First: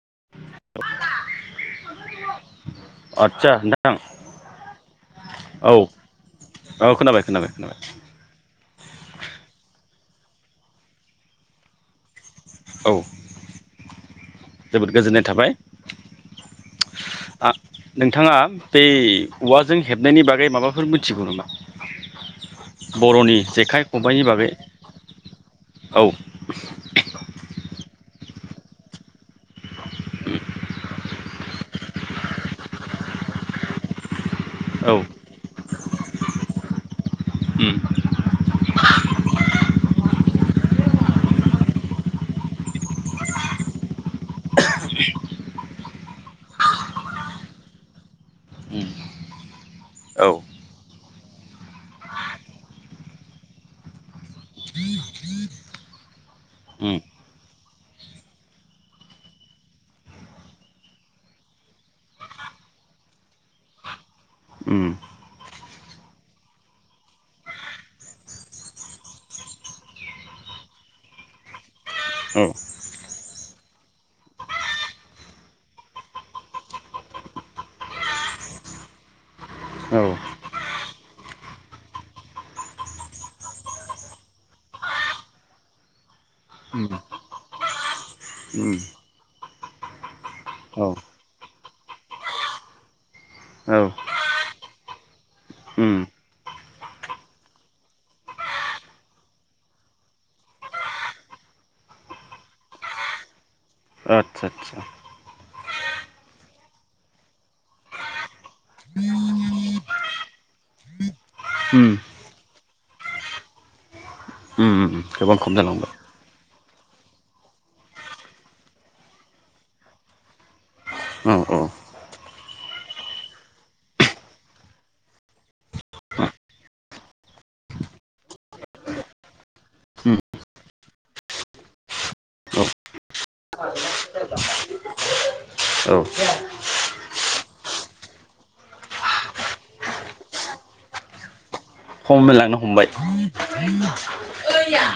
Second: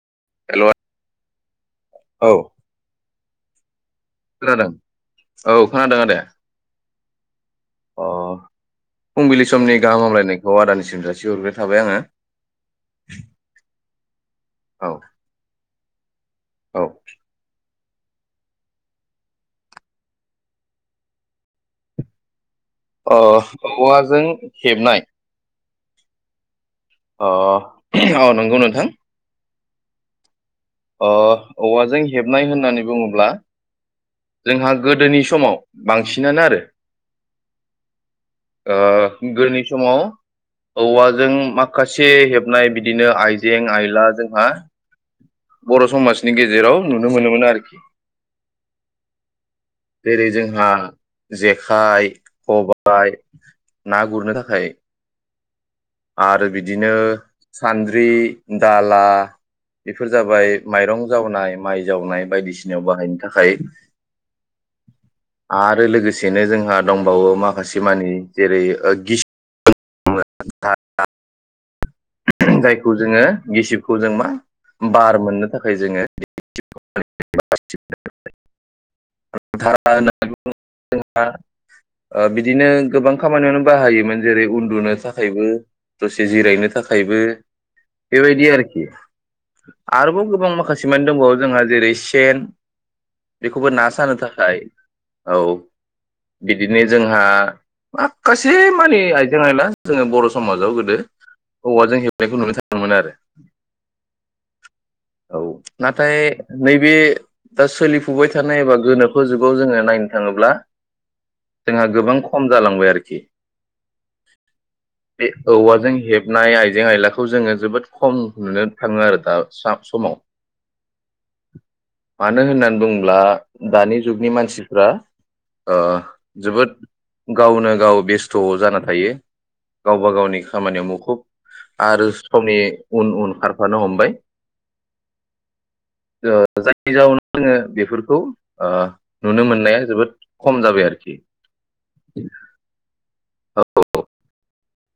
[unintelligible] औ अदसा नोंथां, खोनादों औ खोनादों आदाया? औ खोनाबाय खोनाबाय। खोनाबाय अ फुंबिलि समनि गाहाम हामलायनाय बेखौ आदानिसिम जासि हरग्रोनाय थाबाय आङो। औ जोबोद गोजोननाय थाबाय। औ आ नोंथाङा बै औवाजों हेबनायनि बागै माबाफोर मिथिगौ नामा? अ बर'नि जेखाइ खबाइनि औवाजों बागै हेबनाय, औ अह अ नंगौ नोंथां। अ औवाजों हेबनाय होननानै बुङोब्ला जोंहा औ गोदोनि समाव बांसिनानो आरो उम ओ गोदोनि समाव औवाजों माखासे हेबनाय बिदिनो आइजें आयला जोंहा बर' समाजनि गेजेराव नुनो मोनोमोन आरोखि। उम औ जेरै जोंहा जेखाइ, खबाय ना गुरनो थाखाय आरो बिदिनो उम सान्द्रि, दाला बेफोर जाबाय माइरं जावनाय, माइ जावनाय बायदिसिनायाव बाहायनो थाखाय उम आरो लोगोसेनो जोंहा दंबावो माखासे मानि जेरै ओ गिस [inaudible] औ जायखौ जोङो गिसिबखौ जों मा बार मोननो थाखाय जोङो [unintelligible] औ ओ बिदिनो गोबां खामानियावनो बाहायोमोन जेरै उन्दुनो थाखायबो दसे जिरायनो थाखाय उम थाखायबो बेबायदि उम आरोखि आरोबाव गोबां औ माखासे मानि दंबावो जोंहा जेरै सेन बेखौबो औ ना सानो थाखाय औ उम बिदिनो जोंहा माखासे मानि आइजें आइला जोङो बर' समाजाव गोदो, औवाजों हेबनायखौ नुनो थाङोमोन आरो। आदसा आदसा औ नाथाय नैबे दा सोलिफुबाय थानाय एबा गोनोखो जुगाव जोङो नायनो थाङोब्ला जोंहा उम गोबां खम जालांबाय आरोखि। उम उम बे गोबां खम जालांबाय औवाजों हेबनाय आइ जें आयलाखौ जोङो जोबोद खम नुनो थाङो आरो दा सा समाव औ औ मानो होननानै बुंङोब्ला दानि जुगनि मानसिफ्रा ओ जोबोद गावनो गाव बेस्थ जाना थायो गावबा उम गावनि खामानियाव मुखुब आरो समनि औ उन उन खारफानो हमबाय औ जायनि जााहाव जोङो बेफोरखौ नुनो मोननाया जोबोद खम जाबाय आरोखि हलांनो हमबाय [unintelligible] गै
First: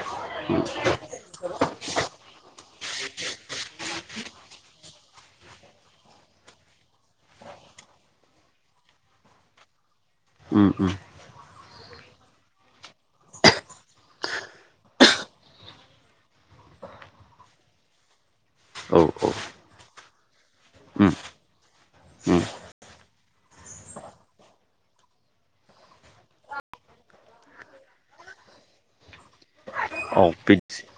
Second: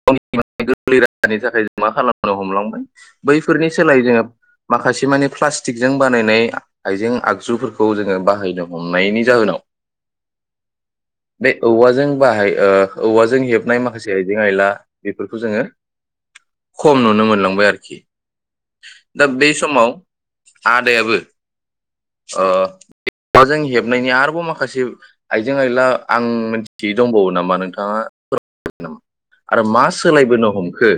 [unintelligible] गोरलै राहानि थाखाय जों मा खालामनो हमलांबाय बैफोरनि सोलायै जोङो माखासे मानि प्लास्टिकजों बानायनाय आइजें आगजुफोरखौ जोङो बाहायनो हमनायनि जाहोनाव उम उम बे औवाजों बाहाय ओ औवाजों हेबनाय माखासे आइजें आइला बेफोरखौ जोङो खम नुनो मोनलांबाय आरोखि औ दा औ बे समाव उम आदायाबो उम औवाजों हेबनायनि आरोबाव माखासे आइजें आइला आं मिथियै दंबावो नामा नोंथाङा फोर नामा? आरो मास औ सोलायबोनो बिदि हमखो?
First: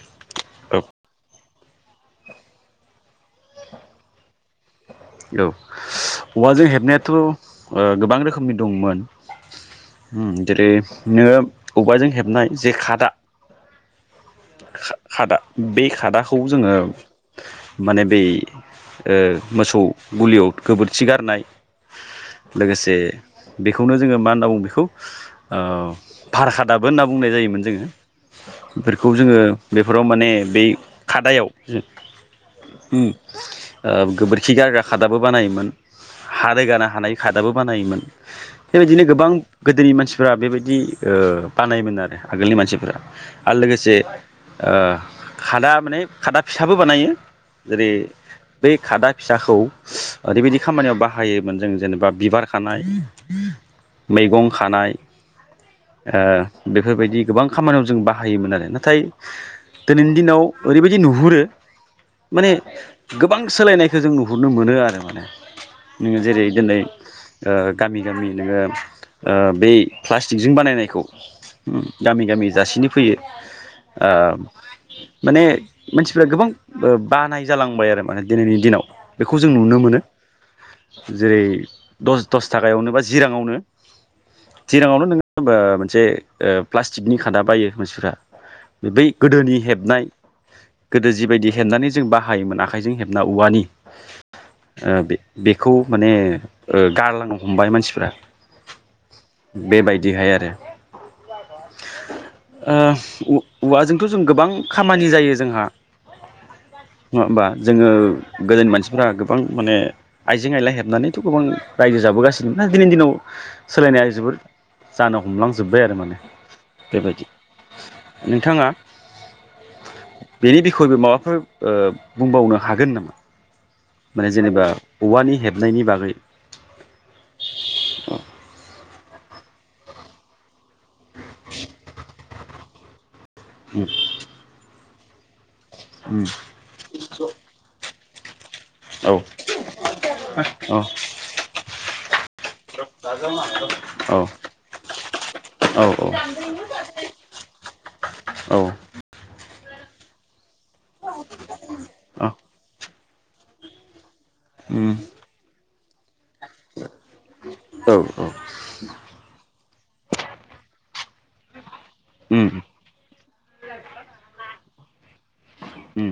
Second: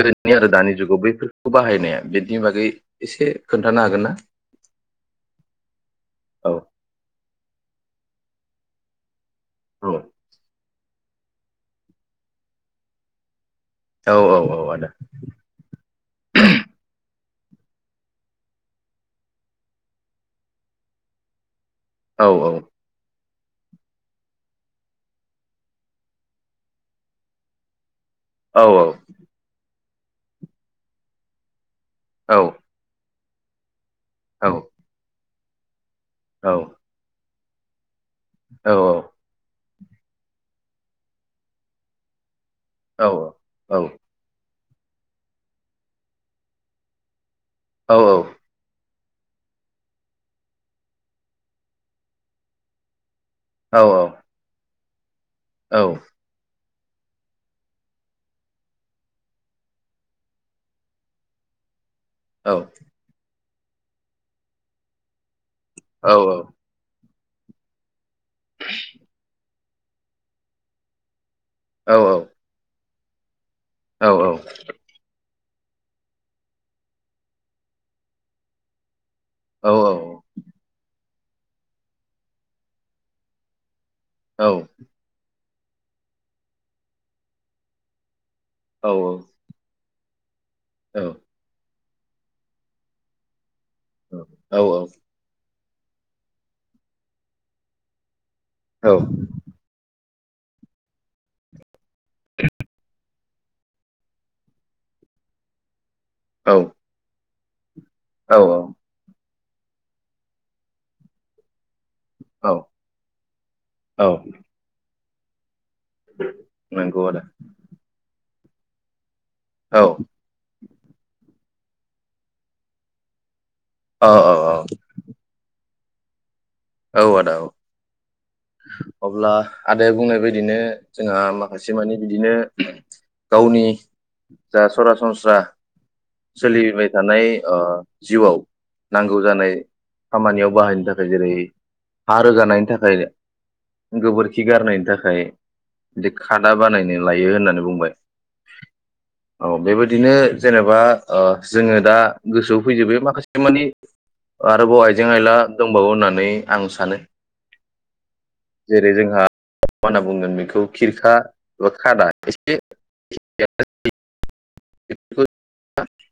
गोदोनि आरो दानि औ जुगाव बैफोरखौ बाहायनाया बिनि बागै एसे खोन्थानो हागोन ना औ औ औवाजों हेबनायाथ' गोबां रोखोम रोखोमनि दंमोन? औ ओम जेरै- नोङो औवाजों हेबनाय जे खादा औ औ औ आदा खादा बे खादाखौ जोङो माने बे मोसौ गुलियाव गोबोरखि गारनाय औ लोगोसे बेखौनो जोङो मा होनना बुंङो बेखौ ओ भारखादाबो होनना बुंनाय जायोमोन जोङो ‌। औ बेफोरखौ जोङो बेफोराव माने बे खादायाव जों औ उ ओ गोबोरखि औ गारग्रा खादाबो बानायोमोन हा औ रोगानो हानाय खादाबो बानायोमोन। औ बेबायदिनो गोबां गोदोनि मानसिफ्रा बेबायदि ओ बानायोमोन आरो आगोलनि मानसिफोरा औ आरो लोगोसे ओ खादा माने खादा फिसाबो बानायो जेरै बै खादा फिसाखौ ओरैबायदि खामानियाव बाहायोमोन जों जेनेबा बिबार खानाय मैगं खानाय ओ बेफोरबायदि गोबां खामानियाव जों बाहायोमोन आरो नाथाय दिनैनि दिनाव ओरैबायदि नुहुरो माने गोब बां सोलायनायखौ जों नुहुरनो मोनो आरो माने नोङो जेरै दिनै ओ गामि। गामि नोङो ओ बे प्लास्टिकजों बानायनायखौ। उम गामि गामि जासिनो फैयो ओ माने मानसिफ्रा गोबां बो बानाय जालांबाय आरो माने दिनैनि बेखौ जों नुनो मोनो जेरै दस दस थाखायावनो बा जिराङावनो जिराङावनो नों ओमबा मोनसे ओ प्लास्टिकनि खादा बायो मानसिफ्रा बै गोदोनि हेबनाय गोदो जिबायदि हेबनानै जों बाहायोमोन आखाइजों हेबना औवानि। ओ बे बे खौ माने ओ गारलांनो हमबाय मानसिफ्रा। बेबाय बिदिहाय आरो [unintelligible] ओ औवाजोंथ जों गोबां खामानि जायो जोंहा । औ नङा होनबा? जोङो गोदोनि मानसिफ्रा गोब गोबां माने आइजें आइला हेबनानैथ' गोबां रायजो औ जाबोगासिनो दिनैनि दिनाव औ सोलायनाया औ जोबोद जानो हमलां जोब जोब्बाय आरो माने नंगौ आदा बेबायदि। नोंथाङा औ [unintelligible] माबाफोर बुंबावनो हागोन नामा? औ माने जेनेबा औवानि हेब हेबनायनि बागै। औ आदा औ अब्ला आदाया बुंनाय बेबायदिनो जोंहा माखासे मानि बिदिनो [inaudible] गावनि उम जा सरास सनस्रा। उम सोलिबाय थानाय ओ जिउआव औ नांगौ जानाय खामानियाव औ बाहायनो थाखाय जेरै हा रोगानायनि थाखाय औ गोबोरखि गारनायनि थाखाय औ बि खादा बानायनो लायो होननानै बुंबाय औ औ बेबायदिनो जेनेबा ओ जोंङो दा गोसोआव फैजोबबाय माखासे बे मानि आरोबाव उम आइजें आयला दंबावो होननानै सानो औ औ जेरै जोंहा मा होनना बुंगोन बेखौ खिरखा बा खादा उम एसे [unintelligible] [unintelligible] उम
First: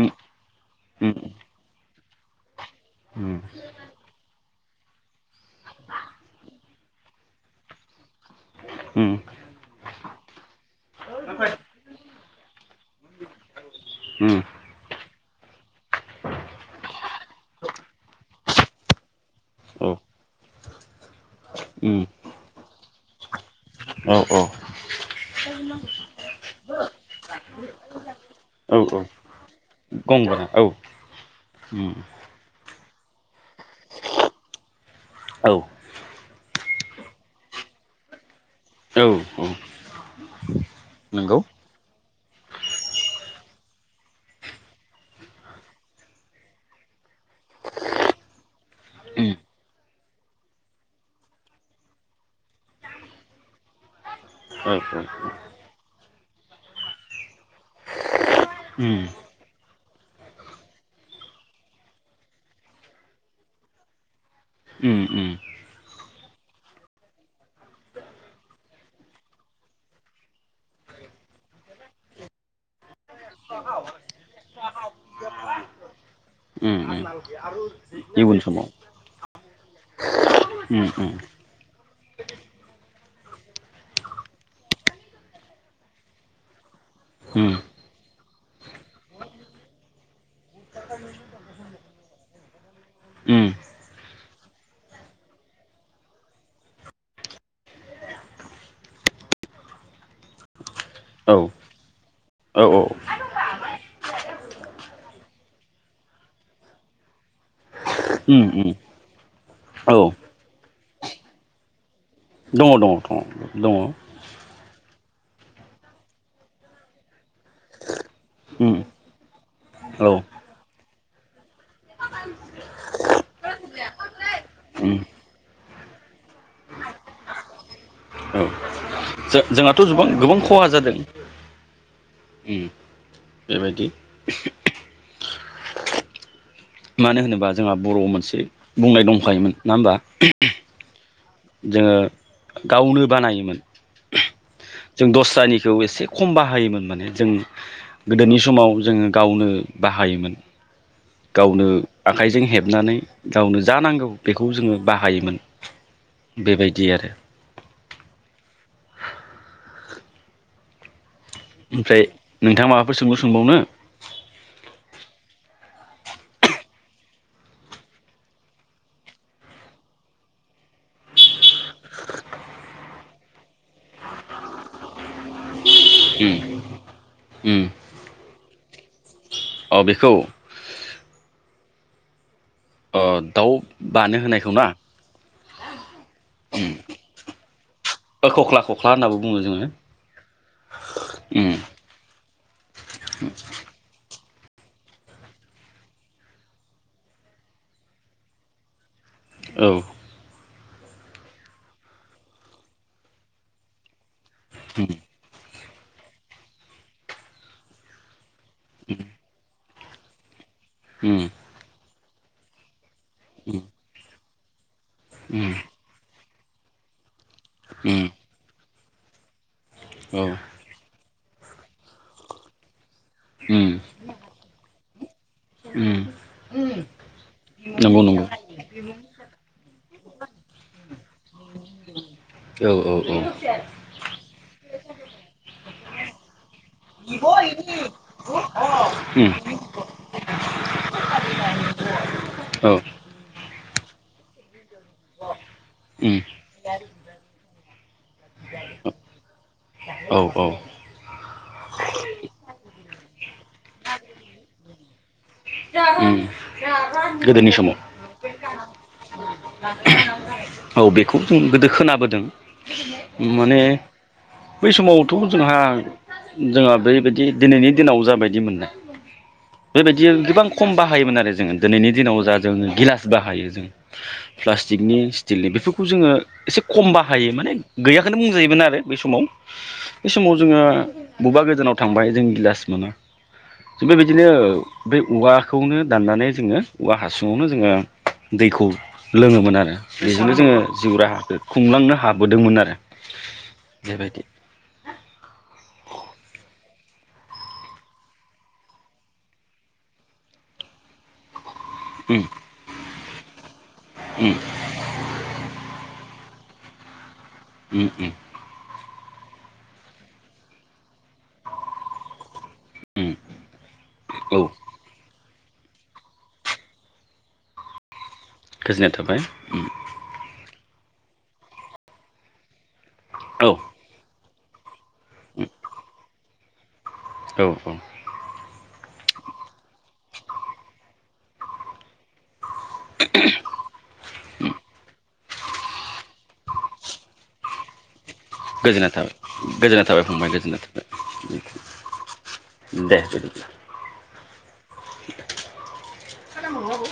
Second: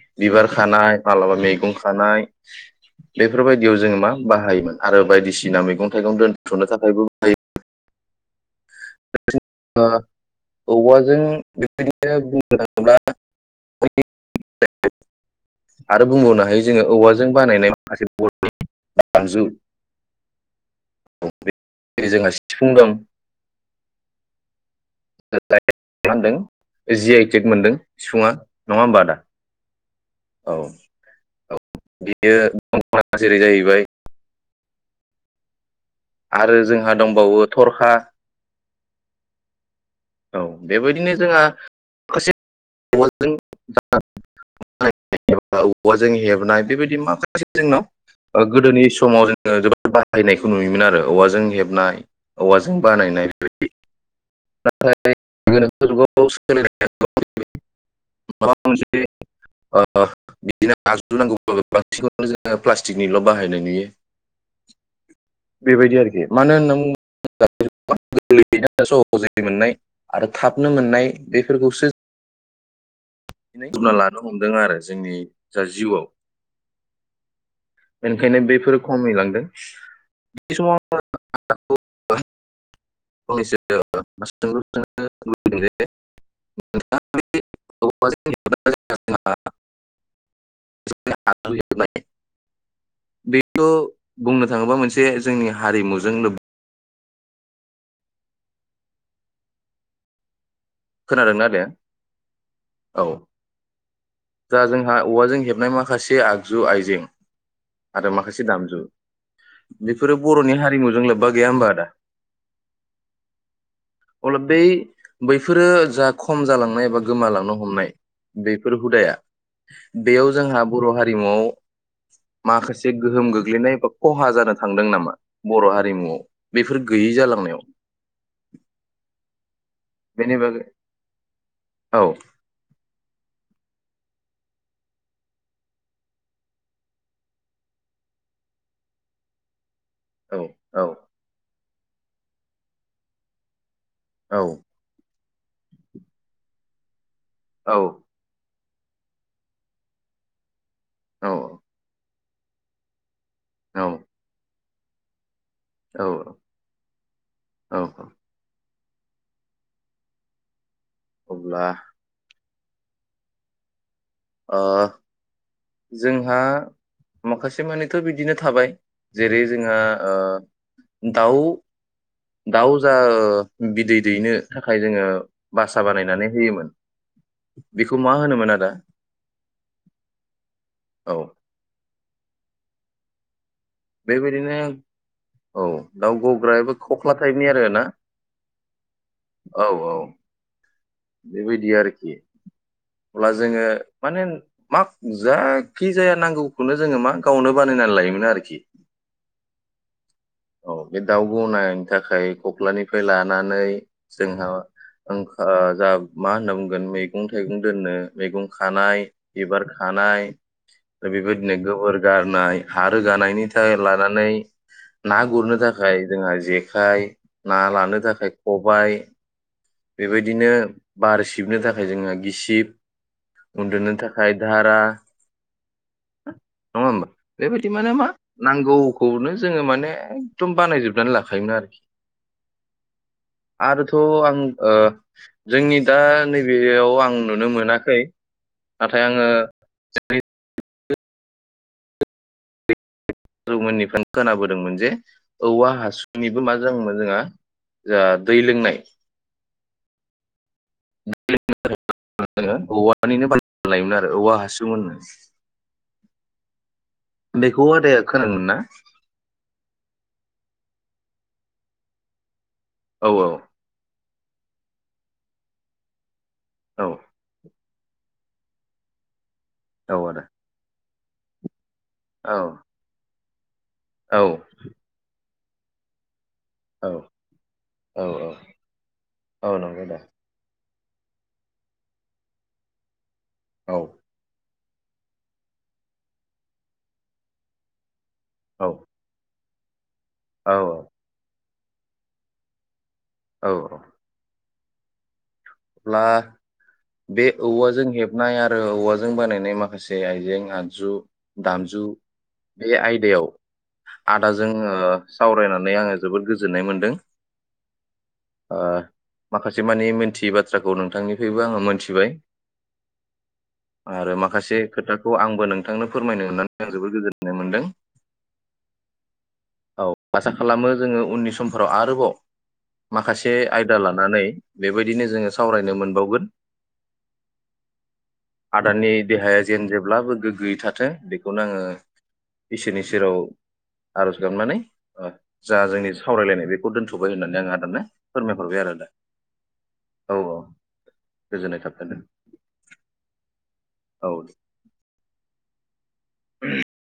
उम बिबार खानाय उम माबलाबा मैगं खा थानाय उम बेफोरबायदियाव जोङो मा बाहायोमोन आरो बायदिसिना मैगं थाइगं दोनथ'नो थाखायबो बाहायोमोन। उम [unintelligible] औवाजों बेबायदिनो [unintelligible] आरो बुंबावनो हायो जोंङो औवाजों बानायनाय माखासे बर आगजु औ उम जोंहा सिफुं दाम औ औ [unintelligible] जि आइटेक मोनदों सिफुंङा औ नंङा होमबा औ आदा औ औ उम बियो थरखाया जेरै जाहैबाय औ आरो जोंहा दंबावो थरखा औ औ औ बेबायदिनो नंगौ जोंहा माखासे औवाजों औवाजों हेबनाय बेबायदि माखासे जोंनाव गोदोनि समाव उम जोङो जोबोद बाहायनायखौ नुयोमोन आरो औवाजों हेबनाय औवाजों बानायनाय बेबायदि औ नाथाय गोनोखु जुगाव [unintelligible] माबा मोनसे उम बिदिनो आजु नांगौब्ला जोङो प्लास्टिकनिल बाहायनाय नुयो उम उम बेबायदि आरोखि मानो नों गै स पजिति मोननाय आरो थाबनो मोननाय बेफोरखौसो बुंना लानो हमदों आरो जोंनि जा जिउआव। उम उम इयुन ओंखायनो समाव बैफोर खमिलांदों। उम उम उम [unintelligible] उम बेथ' बुंनो थाङोबा मोनसे जोंनि हारिमुजों लोब औ खोनादोंना आदाया औ दा जोंहा औवाजों हेबनाय माखासे आगजु आइजें आरो माखासे उम उम दामजु औ बेफोरो बरनि हारिमुजों लोब्बा गैया होमबा आदा। दङ दङ दङ दङ। फोरो जा खम जालांनाय बा गोमालांनो हमनाय, उम बेफोर हुदाया, बेयाव जोंहा बर' हारिमुआव माखासे गोहोम गोग्लैनाय बा खहा जानो थांदों नामा? बर' हारिमुआव बेफोर गैयै जालांनायाव? औ जोंहाथ गोबां बेनि गोबां बागै खहा जादों। औ। उम बेबायदि। मानो होनोबा जोंहा बर'आव मोनसे बुंनाय दंखायोमोन। नङा औ होमबा। औ। जोङो गावनो बानायोमोन। औ जों दस [unintelligible] एसे खम बाहायोमोन माने। जों औ गोदोनि समाव जोङो गावनो बाहायोमोन। गावनो। आखाइजों हेबनानै। गावनो जा औ नांगौ बेखौ जोंङो । बाहायोमोन। औ बेबायदि आरो औ औ। अब्ला ओमफ्राय। नोंथाङा माबाफोर सोंगौ सोंबावनो? ओ जोंहा माखासे मानिथ बिदिनो थाबाय जेरै जोंहा ओ दाउ दाउ जा बिदै दैनो थाखाय जोङो बासा बानायनानै उम होयोमोन उम बेखौ मा होनोमोन आदा? अ बे खौ। औ अ दाउ बानो होनायखौ बेबायदिनो ना औ दाउ गग्रायाबो खख्ला टाइपनि आरोना ओ खख्ला खख्ला होननाबो बुङो औ जोङो औ । उम बेबायदि आरोखि अब्ला जोङो माने। मा जायखि जाया नांगौखौनो जोङो मा गावनो बानायनानै लायोमोन आरोखि। औ। औ बे दाउ गनायनायनि थाखाय खख्लानिफ्राय लानानै। जोंहा उम ओंखा जा मा होन्ना बुंगोन मैगं थाइगं दोननो मैगं खानाय एबार खानाय उम बेबायदिनो गोबोर गारनाय हा रोगानायनि थायार लानानै। ना उम गुरनो थाखाय जोंहा जेखाइ ना लानो उम थाखाय ख बाय औ बेबायदिनो बार सिबनो थाखाय जोंहा गिसिब उम उन्दुनो थाखाय धारा उम नङा होमबा बेबायदि माने नंगौ मा नंगौ नांगौखौनो जोङो माने एखदम बानायजोबनानै लाखायोमोन आरोखि औ औ औ उम आरोथ आं ओ जोंनि दा नै बेयाव आं औ नुनो मोनाखै नाथाय आङो जोंनि औ [unintelligible] मोननिफ्रायनो खोनाबोदोंमोन। जे औवा उम हासुनिबो मा जोन जोंहा जा दै लोंनाय औ औ [unintelligible] मानिनो बा लायोमोन आरो औवा हासुं उम गोदोनि बेखौ आदाया समाव खोनादोंमोन ना औ बेखौ जों गोदो खोनाबोदों। औ माने बै समावथ जोंहा जोंहा औ बैबायदि दिनैनि। दिनाव जाबायदि मोननाय बे औ आदा बायदि [unintelligible] खम बाहायोमोन आरो जोङो दिनैनि दिनाव जा औ जों गिलास बाहायो जों औ प्लास्टिकनि दिललि बेफोरखौ जोङो एसे औ खम बाहायो माने औ गैयाखौनो औ बुंजायोमोन आरो बै समाव औ नंगौ दा बेै समाव जोङो बबेबा गोजानाव थांबाय जों गिलास मोनो औ जों बो बिदिनो बेव औवाखौनो दाननानै जोङो औवा हासुङावनो जोङो दैखौ औ लोङोमोन आरो बेजोंबो जोङो औ जिउ राहाखौ खुंलांनो हाबोदोंमोन आरो। बेबायदि अब्ला बे औवाजों हेबनाय आरो औवाजों बानायनाय माखासे आइजें आगजु दामजु उम बे आयदायाव उम आदाजों ओ सावरायनानै आङो जोबोद गोजोननाय मोन्दों। उम उम ओ माखासे मानि मोनथियोबद थ्राखौ नोंथांनि बेबो आङो मोनथिबाय उम आरो औ माखासे खोथाखौ आं नोंथांनो फोरमायनो मोननानै आं जोबोद गोजोननाय मोनदों। गोजोननाय थाबाय ओम। औ आसा खालामो जोङो उननि समफोराव आरोबाव माखासे औ आयदा लानानै बेबायदिनो सावरायनो मोनबावगोन औ आदानि देहाया जेन जे ब्लाबो गोग्गोयै थाथों बेखौनो आङो इसोरनि सेराव आर'ज [unintelligible] नानै जा जोंनि सावरायलायनाय बेखौ दोनथबाय होननानै आं आदानो फोरमायहरबाय आरो दा गोजोननाय थाबाय गोजोननाय थाबाय औ फंबाय औ गोजोननाय थाबाय गोजोननाय थाबाय आदा दे बिदिब्ला। औ दे [unintelligible]